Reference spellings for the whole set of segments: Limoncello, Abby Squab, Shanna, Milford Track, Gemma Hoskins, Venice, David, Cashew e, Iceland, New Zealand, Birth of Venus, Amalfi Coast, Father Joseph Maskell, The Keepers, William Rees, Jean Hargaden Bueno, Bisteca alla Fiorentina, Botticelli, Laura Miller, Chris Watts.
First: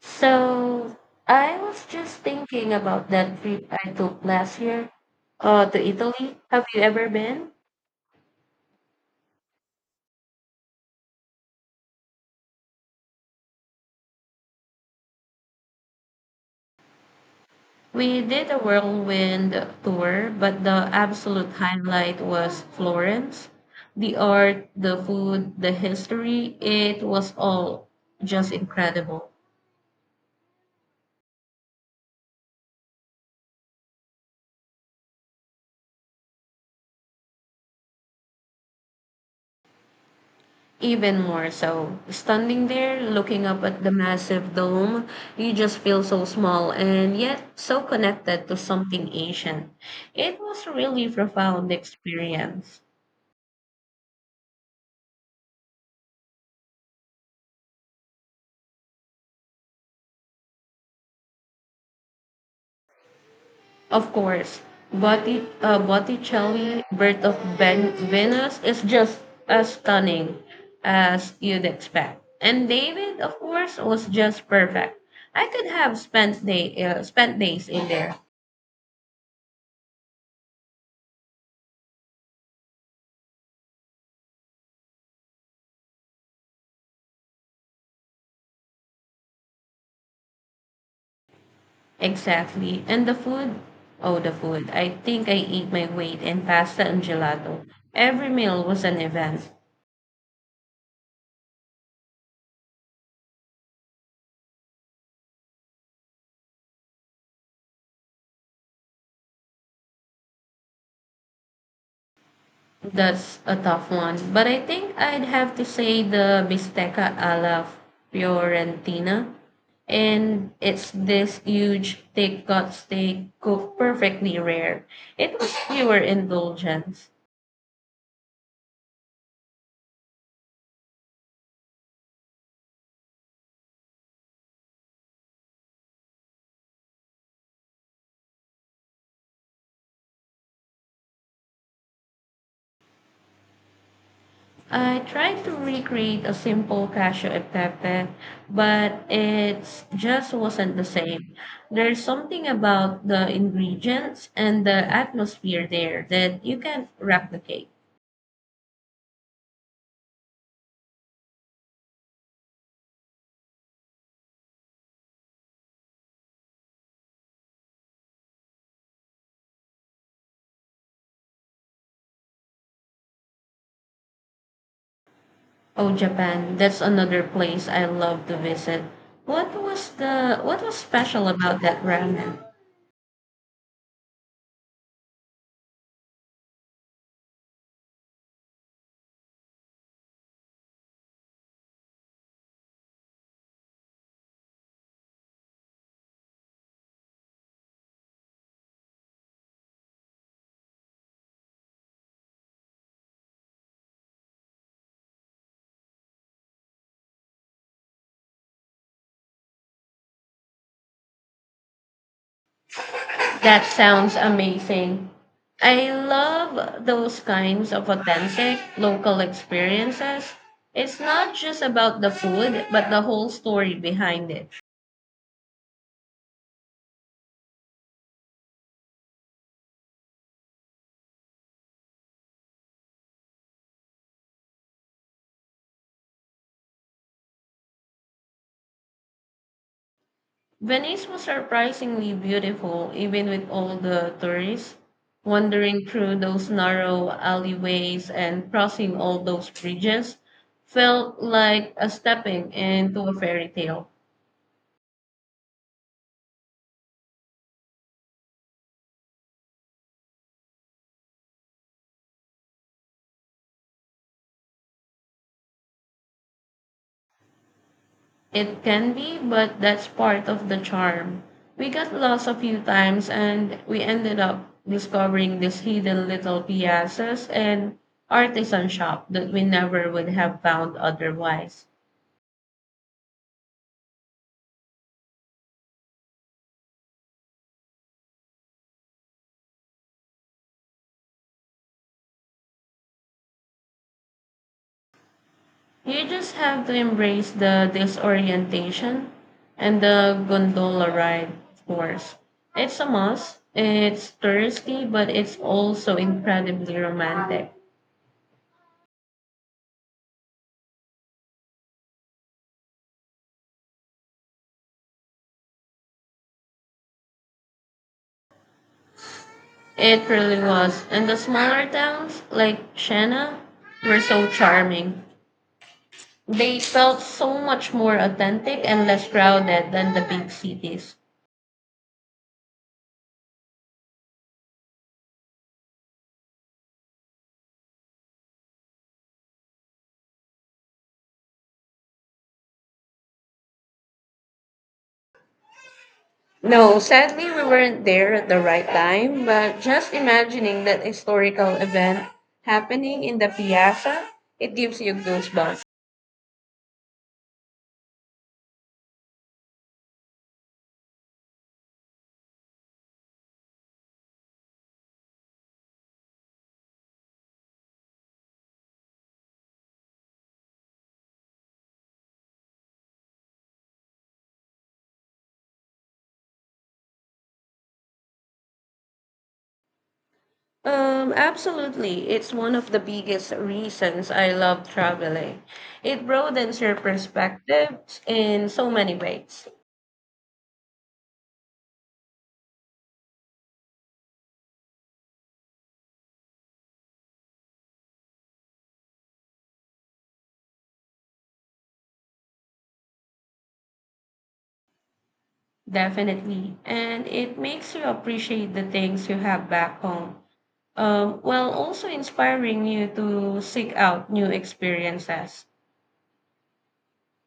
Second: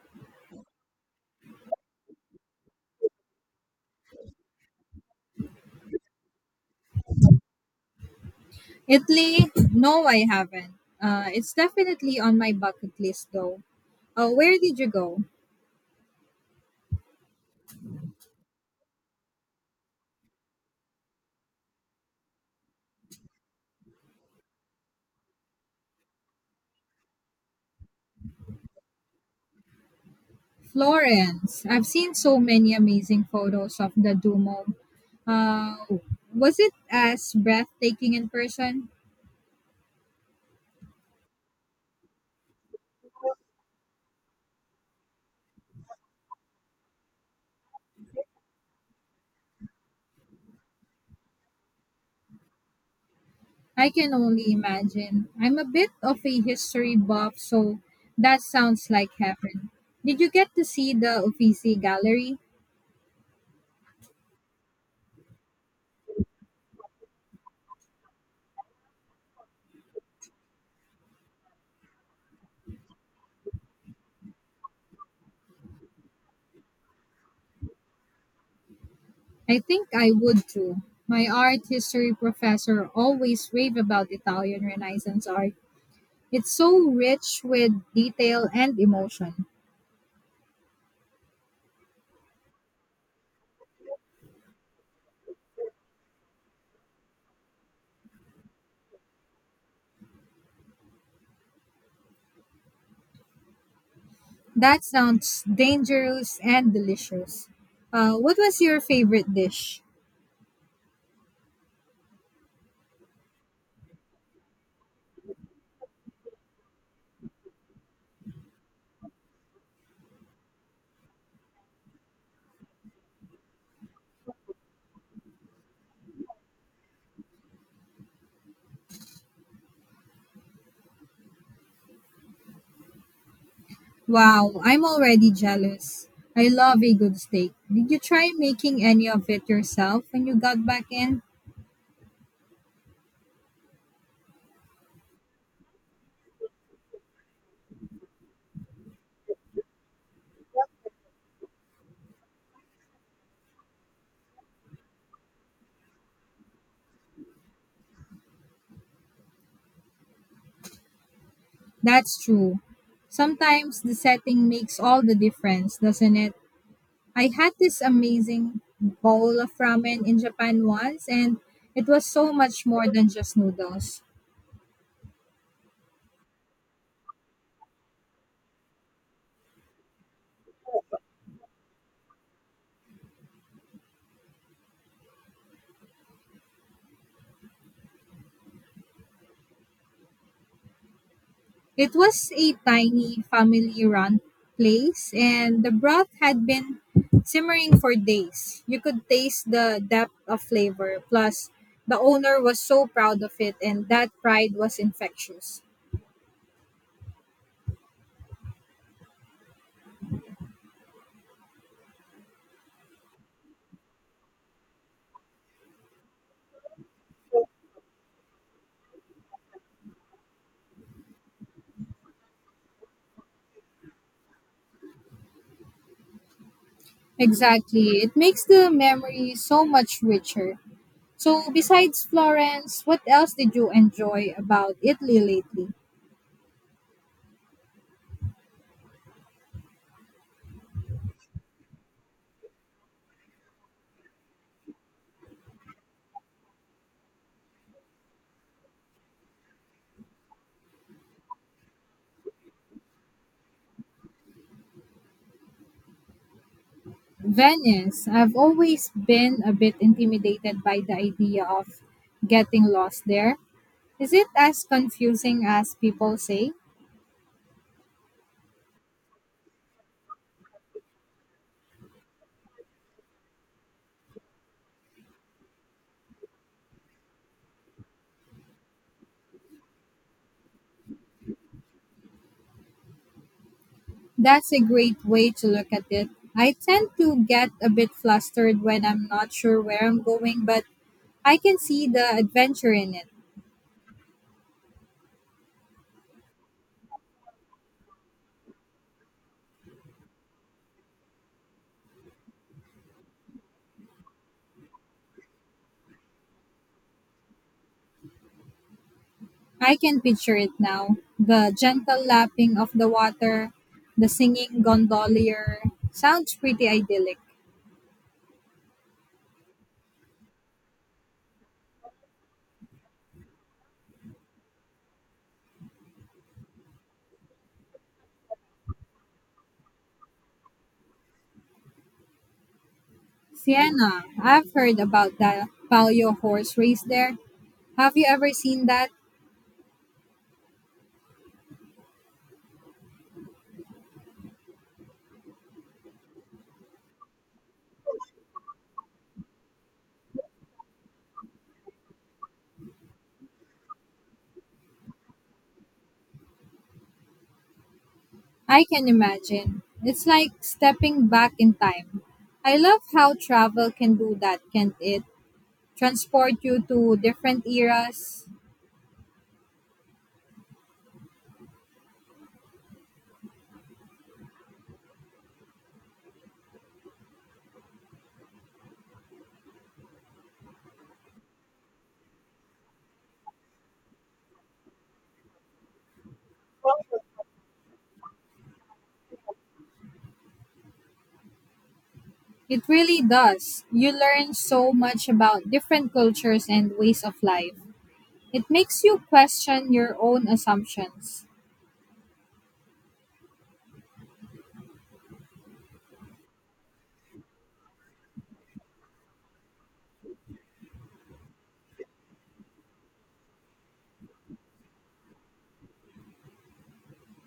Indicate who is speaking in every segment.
Speaker 1: So I was just thinking about that trip I took last year to Italy. Have you ever been?
Speaker 2: Italy? No, I haven't. It's definitely on my bucket list though. Where did you go?
Speaker 1: We did a whirlwind tour, but the absolute highlight was Florence. The art, the food, the history, it was all just incredible.
Speaker 2: Florence. I've seen so many amazing photos of the Duomo. Uh, was it as breathtaking in person?
Speaker 1: Even more so. Standing there, looking up at the massive dome, you just feel so small and yet so connected to something ancient. It was a really profound experience.
Speaker 2: I can only imagine. I'm a bit of a history buff, so that sounds like heaven. Did you get to see the Uffizi Gallery?
Speaker 1: Of course, Botticelli, Birth of Venus is just as stunning as you'd expect. And David, of course, was just perfect. I could have spent days in there.
Speaker 2: I think I would too. My art history professor always raved about Italian Renaissance art. It's so rich with detail and emotion.
Speaker 1: Exactly. And the food? Oh, the food. I think I ate my weight in pasta and gelato. Every meal was an event.
Speaker 2: That sounds dangerous and delicious. What was your favorite dish?
Speaker 1: That's a tough one. But I think I'd have to say the bisteca alla Fiorentina. And it's this huge, thick cut steak cooked perfectly rare. It was pure indulgence.
Speaker 2: Wow, I'm already jealous. I love a good steak. Did you try making any of it yourself when you got back in?
Speaker 1: I tried to recreate a simple cashew e but it just wasn't the same. There's something about the ingredients and the atmosphere there that you can't replicate.
Speaker 2: That's true. Sometimes the setting makes all the difference, doesn't it? I had this amazing bowl of ramen in Japan once, and it was so much more than just noodles.
Speaker 1: Oh, Japan, that's another place I love to visit. What was special about that ramen?
Speaker 2: It was a tiny family run place, and the broth had been simmering for days. You could taste the depth of flavor, plus, the owner was so proud of it, and that pride was infectious.
Speaker 1: That sounds amazing. I love those kinds of authentic local experiences. It's not just about the food, but the whole story behind it.
Speaker 2: Exactly. It makes the memory so much richer. So, besides Florence, what else did you enjoy about Italy lately?
Speaker 1: Venice was surprisingly beautiful, even with all the tourists wandering through those narrow alleyways and crossing all those bridges. Felt like a stepping into a fairy tale.
Speaker 2: Venice. I've always been a bit intimidated by the idea of getting lost there. Is it as confusing as people say?
Speaker 1: It can be, but that's part of the charm. We got lost a few times and we ended up discovering these hidden little piazzas and artisan shop that we never would have found otherwise.
Speaker 2: That's a great way to look at it. I tend to get a bit flustered when I'm not sure where I'm going, but I can see the adventure in it.
Speaker 1: You just have to embrace the disorientation and the gondola ride, of course. It's a must. It's touristy, but it's also incredibly romantic.
Speaker 2: I can picture it now. The gentle lapping of the water, the singing gondolier. Sounds pretty idyllic.
Speaker 1: It really was. And the smaller towns, like Shanna, were so charming. They felt so much more authentic and less crowded than the big cities.
Speaker 2: Siena, I've heard about the Palio horse race there. Have you ever seen that?
Speaker 1: No, sadly, we weren't there at the right time, but just imagining that historical event happening in the piazza, it gives you goosebumps.
Speaker 2: I can imagine. It's like stepping back in time. I love how travel can do that, can't it? Transport you to different eras.
Speaker 1: Absolutely. It's one of the biggest reasons I love traveling. It broadens your perspectives in so many ways.
Speaker 2: It really does. You learn so much about different cultures and ways of life. It makes you question your own assumptions.
Speaker 1: Definitely. And it makes you appreciate the things you have back home, while also inspiring you to seek out new experiences.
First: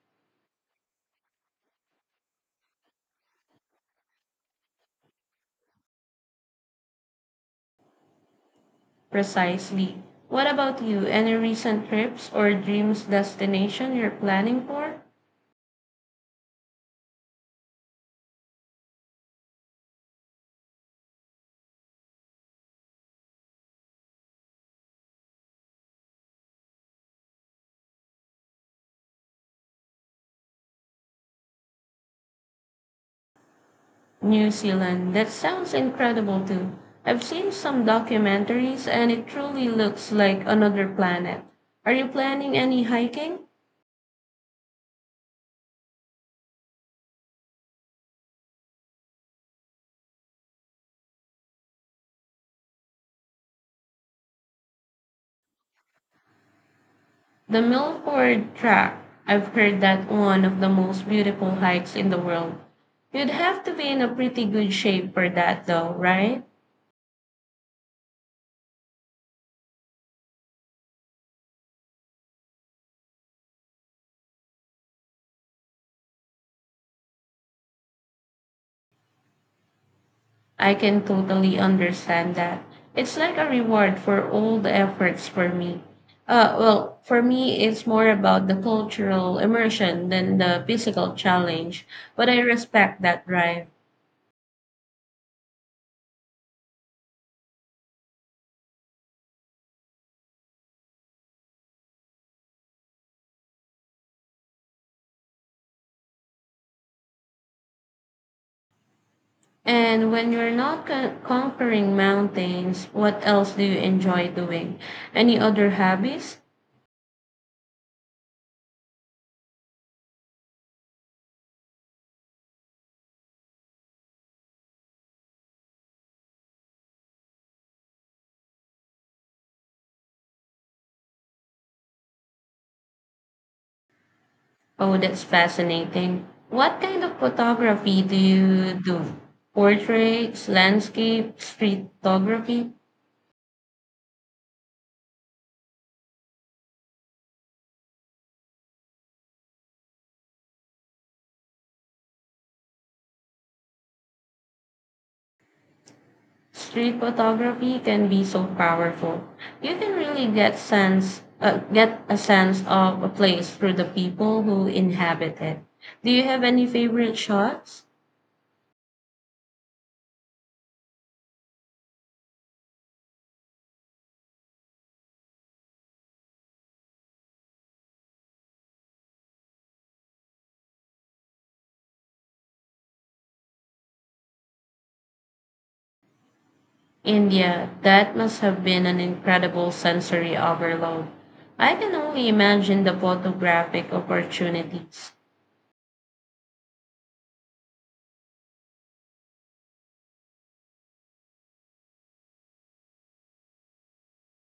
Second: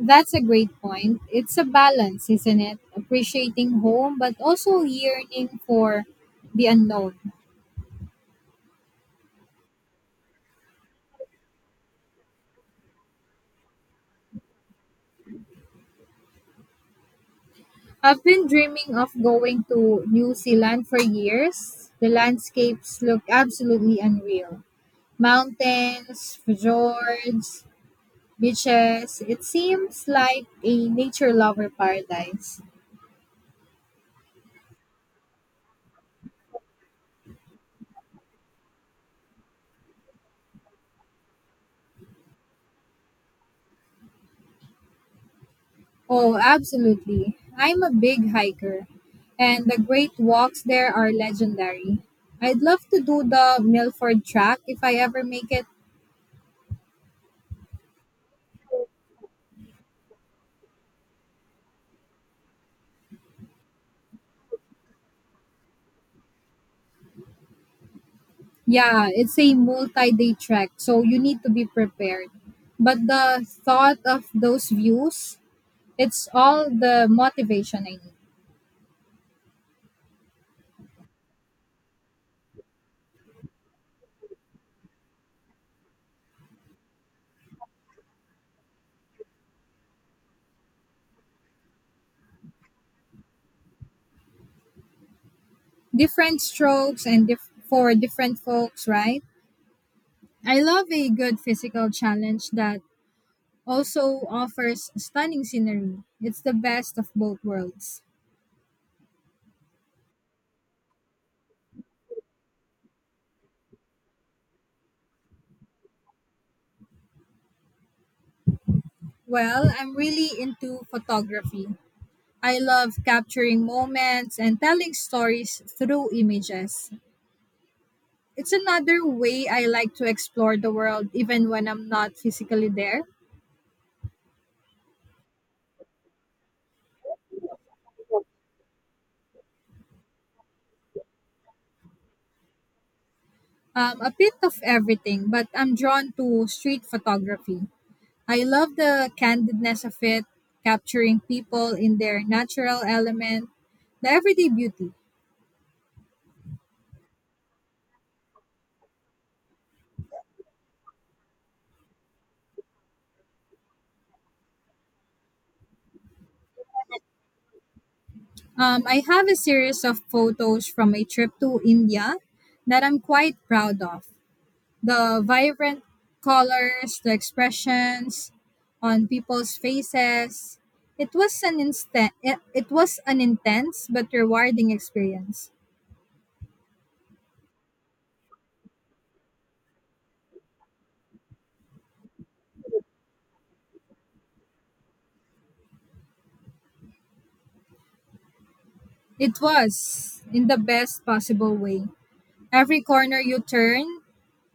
Speaker 2: That's a great point. It's a balance, isn't it? Appreciating home, but also yearning for the unknown.
Speaker 1: Precisely. What about you? Any recent trips or dreams destination you're planning for?
Speaker 2: I've been dreaming of going to New Zealand for years. The landscapes look absolutely unreal. Mountains, fjords, beaches. It seems like a nature lover paradise.
Speaker 1: New Zealand. That sounds incredible too. I've seen some documentaries and it truly looks like another planet. Are you planning any hiking?
Speaker 2: Oh, absolutely. I'm a big hiker, and the great walks there are legendary. I'd love to do the Milford track if I ever make it.
Speaker 1: The Milford Track, I've heard that one of the most beautiful hikes in the world. You'd have to be in a pretty good shape for that though, right?
Speaker 2: Yeah, it's a multi day trek, so you need to be prepared. But the thought of those views, it's all the motivation I need.
Speaker 1: I can totally understand that. It's like a reward for all the efforts for me. Well, for me, it's more about the cultural immersion than the physical challenge, but I respect that drive.
Speaker 2: Different strokes and dif- For different folks, right? I love a good physical challenge that also offers stunning scenery. It's the best of both worlds.
Speaker 1: And when you're not conquering mountains, what else do you enjoy doing? Any other hobbies?
Speaker 2: Well, I'm really into photography. I love capturing moments and telling stories through images. It's another way I like to explore the world even when I'm not physically there.
Speaker 1: Oh, that's fascinating. What kind of photography do you do? Portraits, landscape, street photography?
Speaker 2: A bit of everything, but I'm drawn to street photography. I love the candidness of it, capturing people in their natural element, the everyday beauty.
Speaker 1: Street photography can be so powerful. You can really get a sense of a place through the people who inhabit it. Do you have any favorite shots?
Speaker 2: I have a series of photos from a trip to India that I'm quite proud of. The vibrant colors, the expressions on people's faces. It was an instant it, it was an intense but rewarding experience.
Speaker 1: India, that must have been an incredible sensory overload. I can only imagine the photographic opportunities.
Speaker 2: It was in the best possible way. Every corner you turn,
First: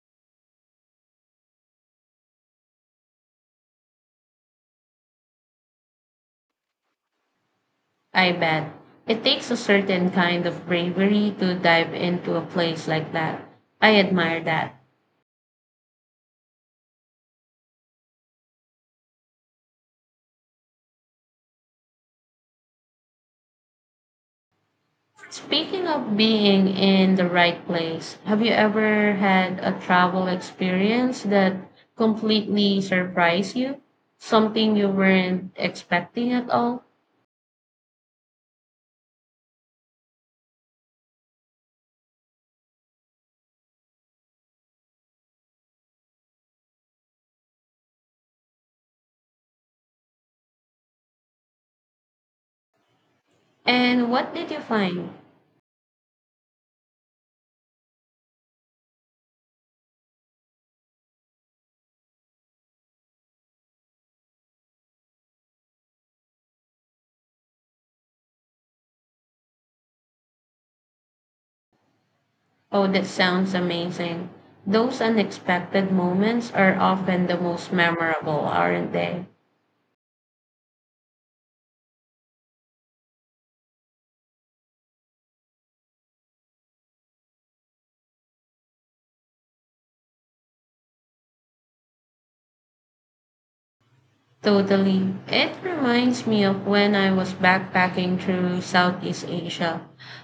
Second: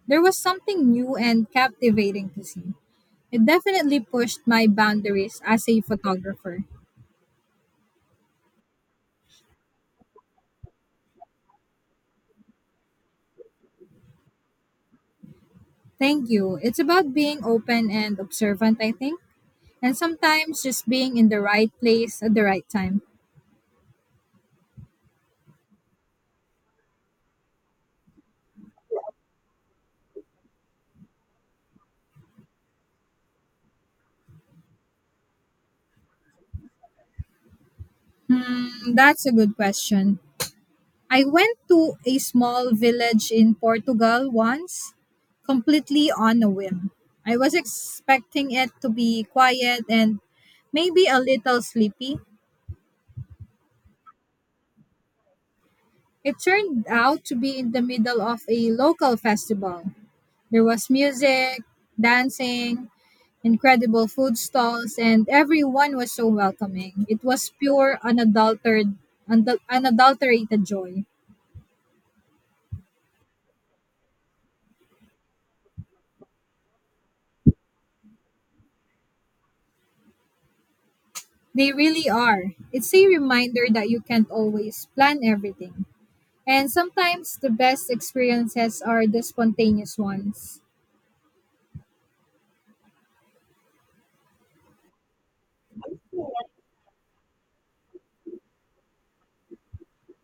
Speaker 2: there was something new and captivating to see. It definitely pushed my boundaries as a photographer.
Speaker 1: I bet. It takes a certain kind of bravery to dive into a place like that. I admire that.
Speaker 2: Thank you. It's about being open and observant, I think, and sometimes just being in the right place at the right time.
Speaker 1: Speaking of being in the right place, have you ever had a travel experience that completely surprised you? Something you weren't expecting at all?
Speaker 2: Hmm, that's a good question. I went to a small village in Portugal once, completely on a whim. I was expecting it to be quiet and maybe a little sleepy.
Speaker 1: And what did you find?
Speaker 2: It turned out to be in the middle of a local festival. There was music, dancing, incredible food stalls, and everyone was so welcoming. It was pure, unadulterated, unadulterated joy.
Speaker 1: Oh, that sounds amazing. Those unexpected moments are often the most memorable, aren't they?
Speaker 2: They really are. It's a reminder that you can't always plan everything. And sometimes the best experiences are the spontaneous ones.
Speaker 1: Totally. It reminds me of when I was backpacking through Southeast Asia.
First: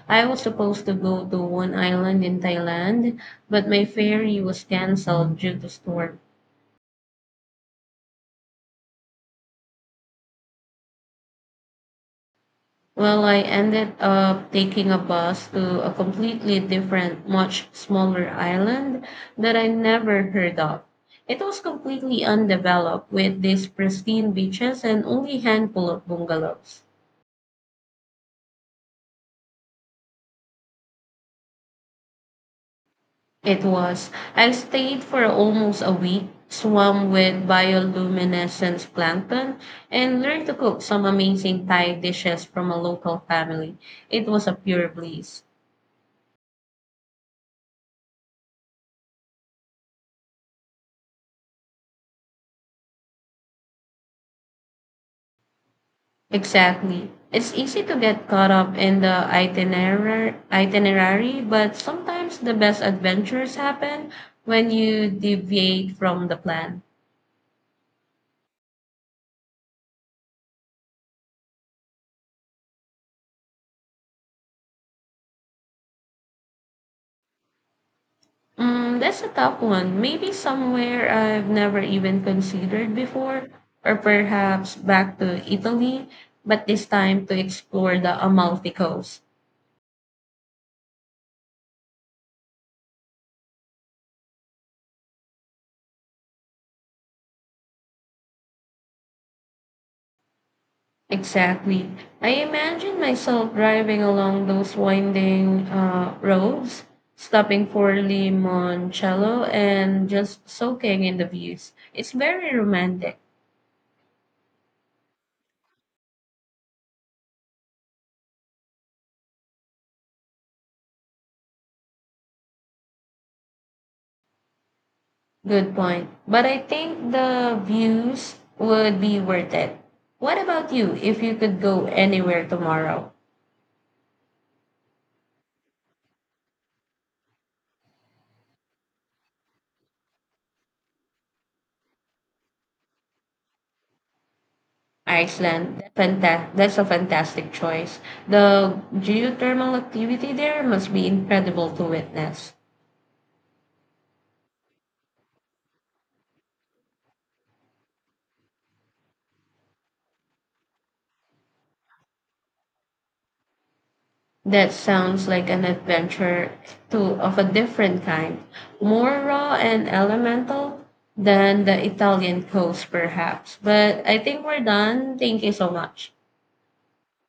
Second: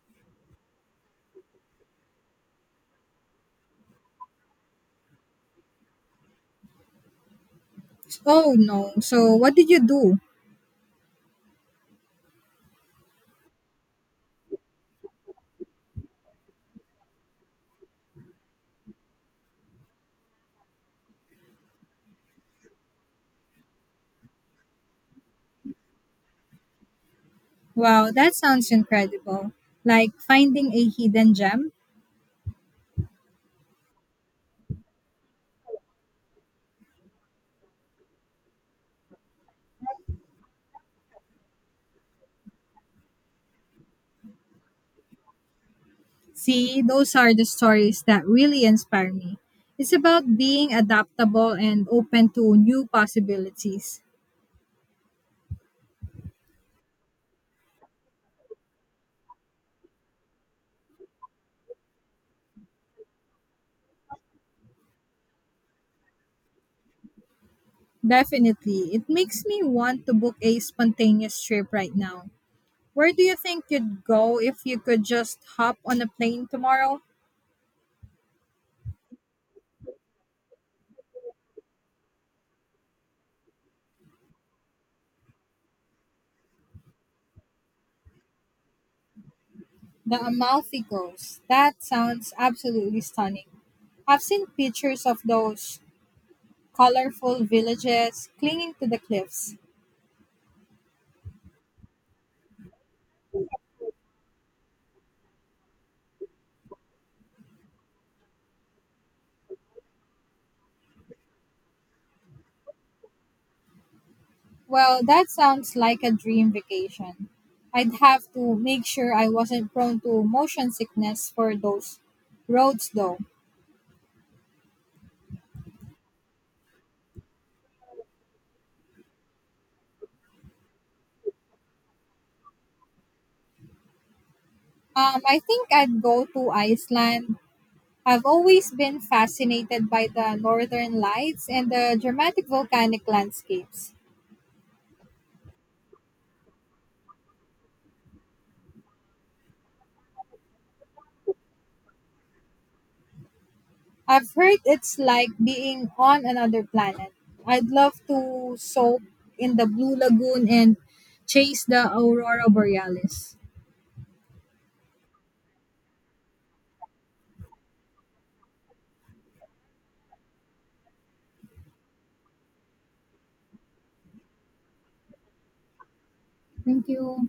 Speaker 1: I was supposed to go to one island in Thailand, but my ferry was canceled due to storm.
Speaker 2: Oh no, so what did you do?
Speaker 1: Well, I ended up taking a bus to a completely different, much smaller island that I never heard of. It was completely undeveloped with these pristine beaches and only handful of bungalows.
Speaker 2: Wow, that sounds incredible. Like finding a hidden gem?
Speaker 1: It was. I stayed for almost a week, swam with bioluminescence plankton, and learned to cook some amazing Thai dishes from a local family. It was a pure bliss.
Speaker 2: See, those are the stories that really inspire me. It's about being adaptable and open to new possibilities.
Speaker 1: Exactly. It's easy to get caught up in the itinerary, but sometimes the best adventures happen when you deviate from the plan.
Speaker 2: Definitely. It makes me want to book a spontaneous trip right now. Where do you think you'd go if you could just hop on a plane tomorrow?
Speaker 1: That's a tough one. Maybe somewhere I've never even considered before, or perhaps back to Italy, but this time to explore the Amalfi Coast.
Speaker 2: The Amalfi Coast. That sounds absolutely stunning. I've seen pictures of those colorful villages clinging to the cliffs.
Speaker 1: Exactly. I imagine myself driving along those winding roads, stopping for Limoncello and just soaking in the views. It's very romantic.
Speaker 2: Well, that sounds like a dream vacation. I'd have to make sure I wasn't prone to motion sickness for those roads, though.
Speaker 1: Good point. But I think the views would be worth it. What about you if you could go anywhere tomorrow?
Speaker 2: I think I'd go to Iceland. I've always been fascinated by the northern lights and the dramatic volcanic landscapes.
Speaker 1: Iceland, that's a fantastic choice. The geothermal activity there must be incredible to witness.
Speaker 2: I've heard it's like being on another planet. I'd love to soak in the blue lagoon and chase the aurora borealis.
Speaker 1: That sounds like an adventure of a different kind, more raw and elemental than the Italian coast, perhaps. But I think we're done. Thank you so much.
Speaker 2: Thank you.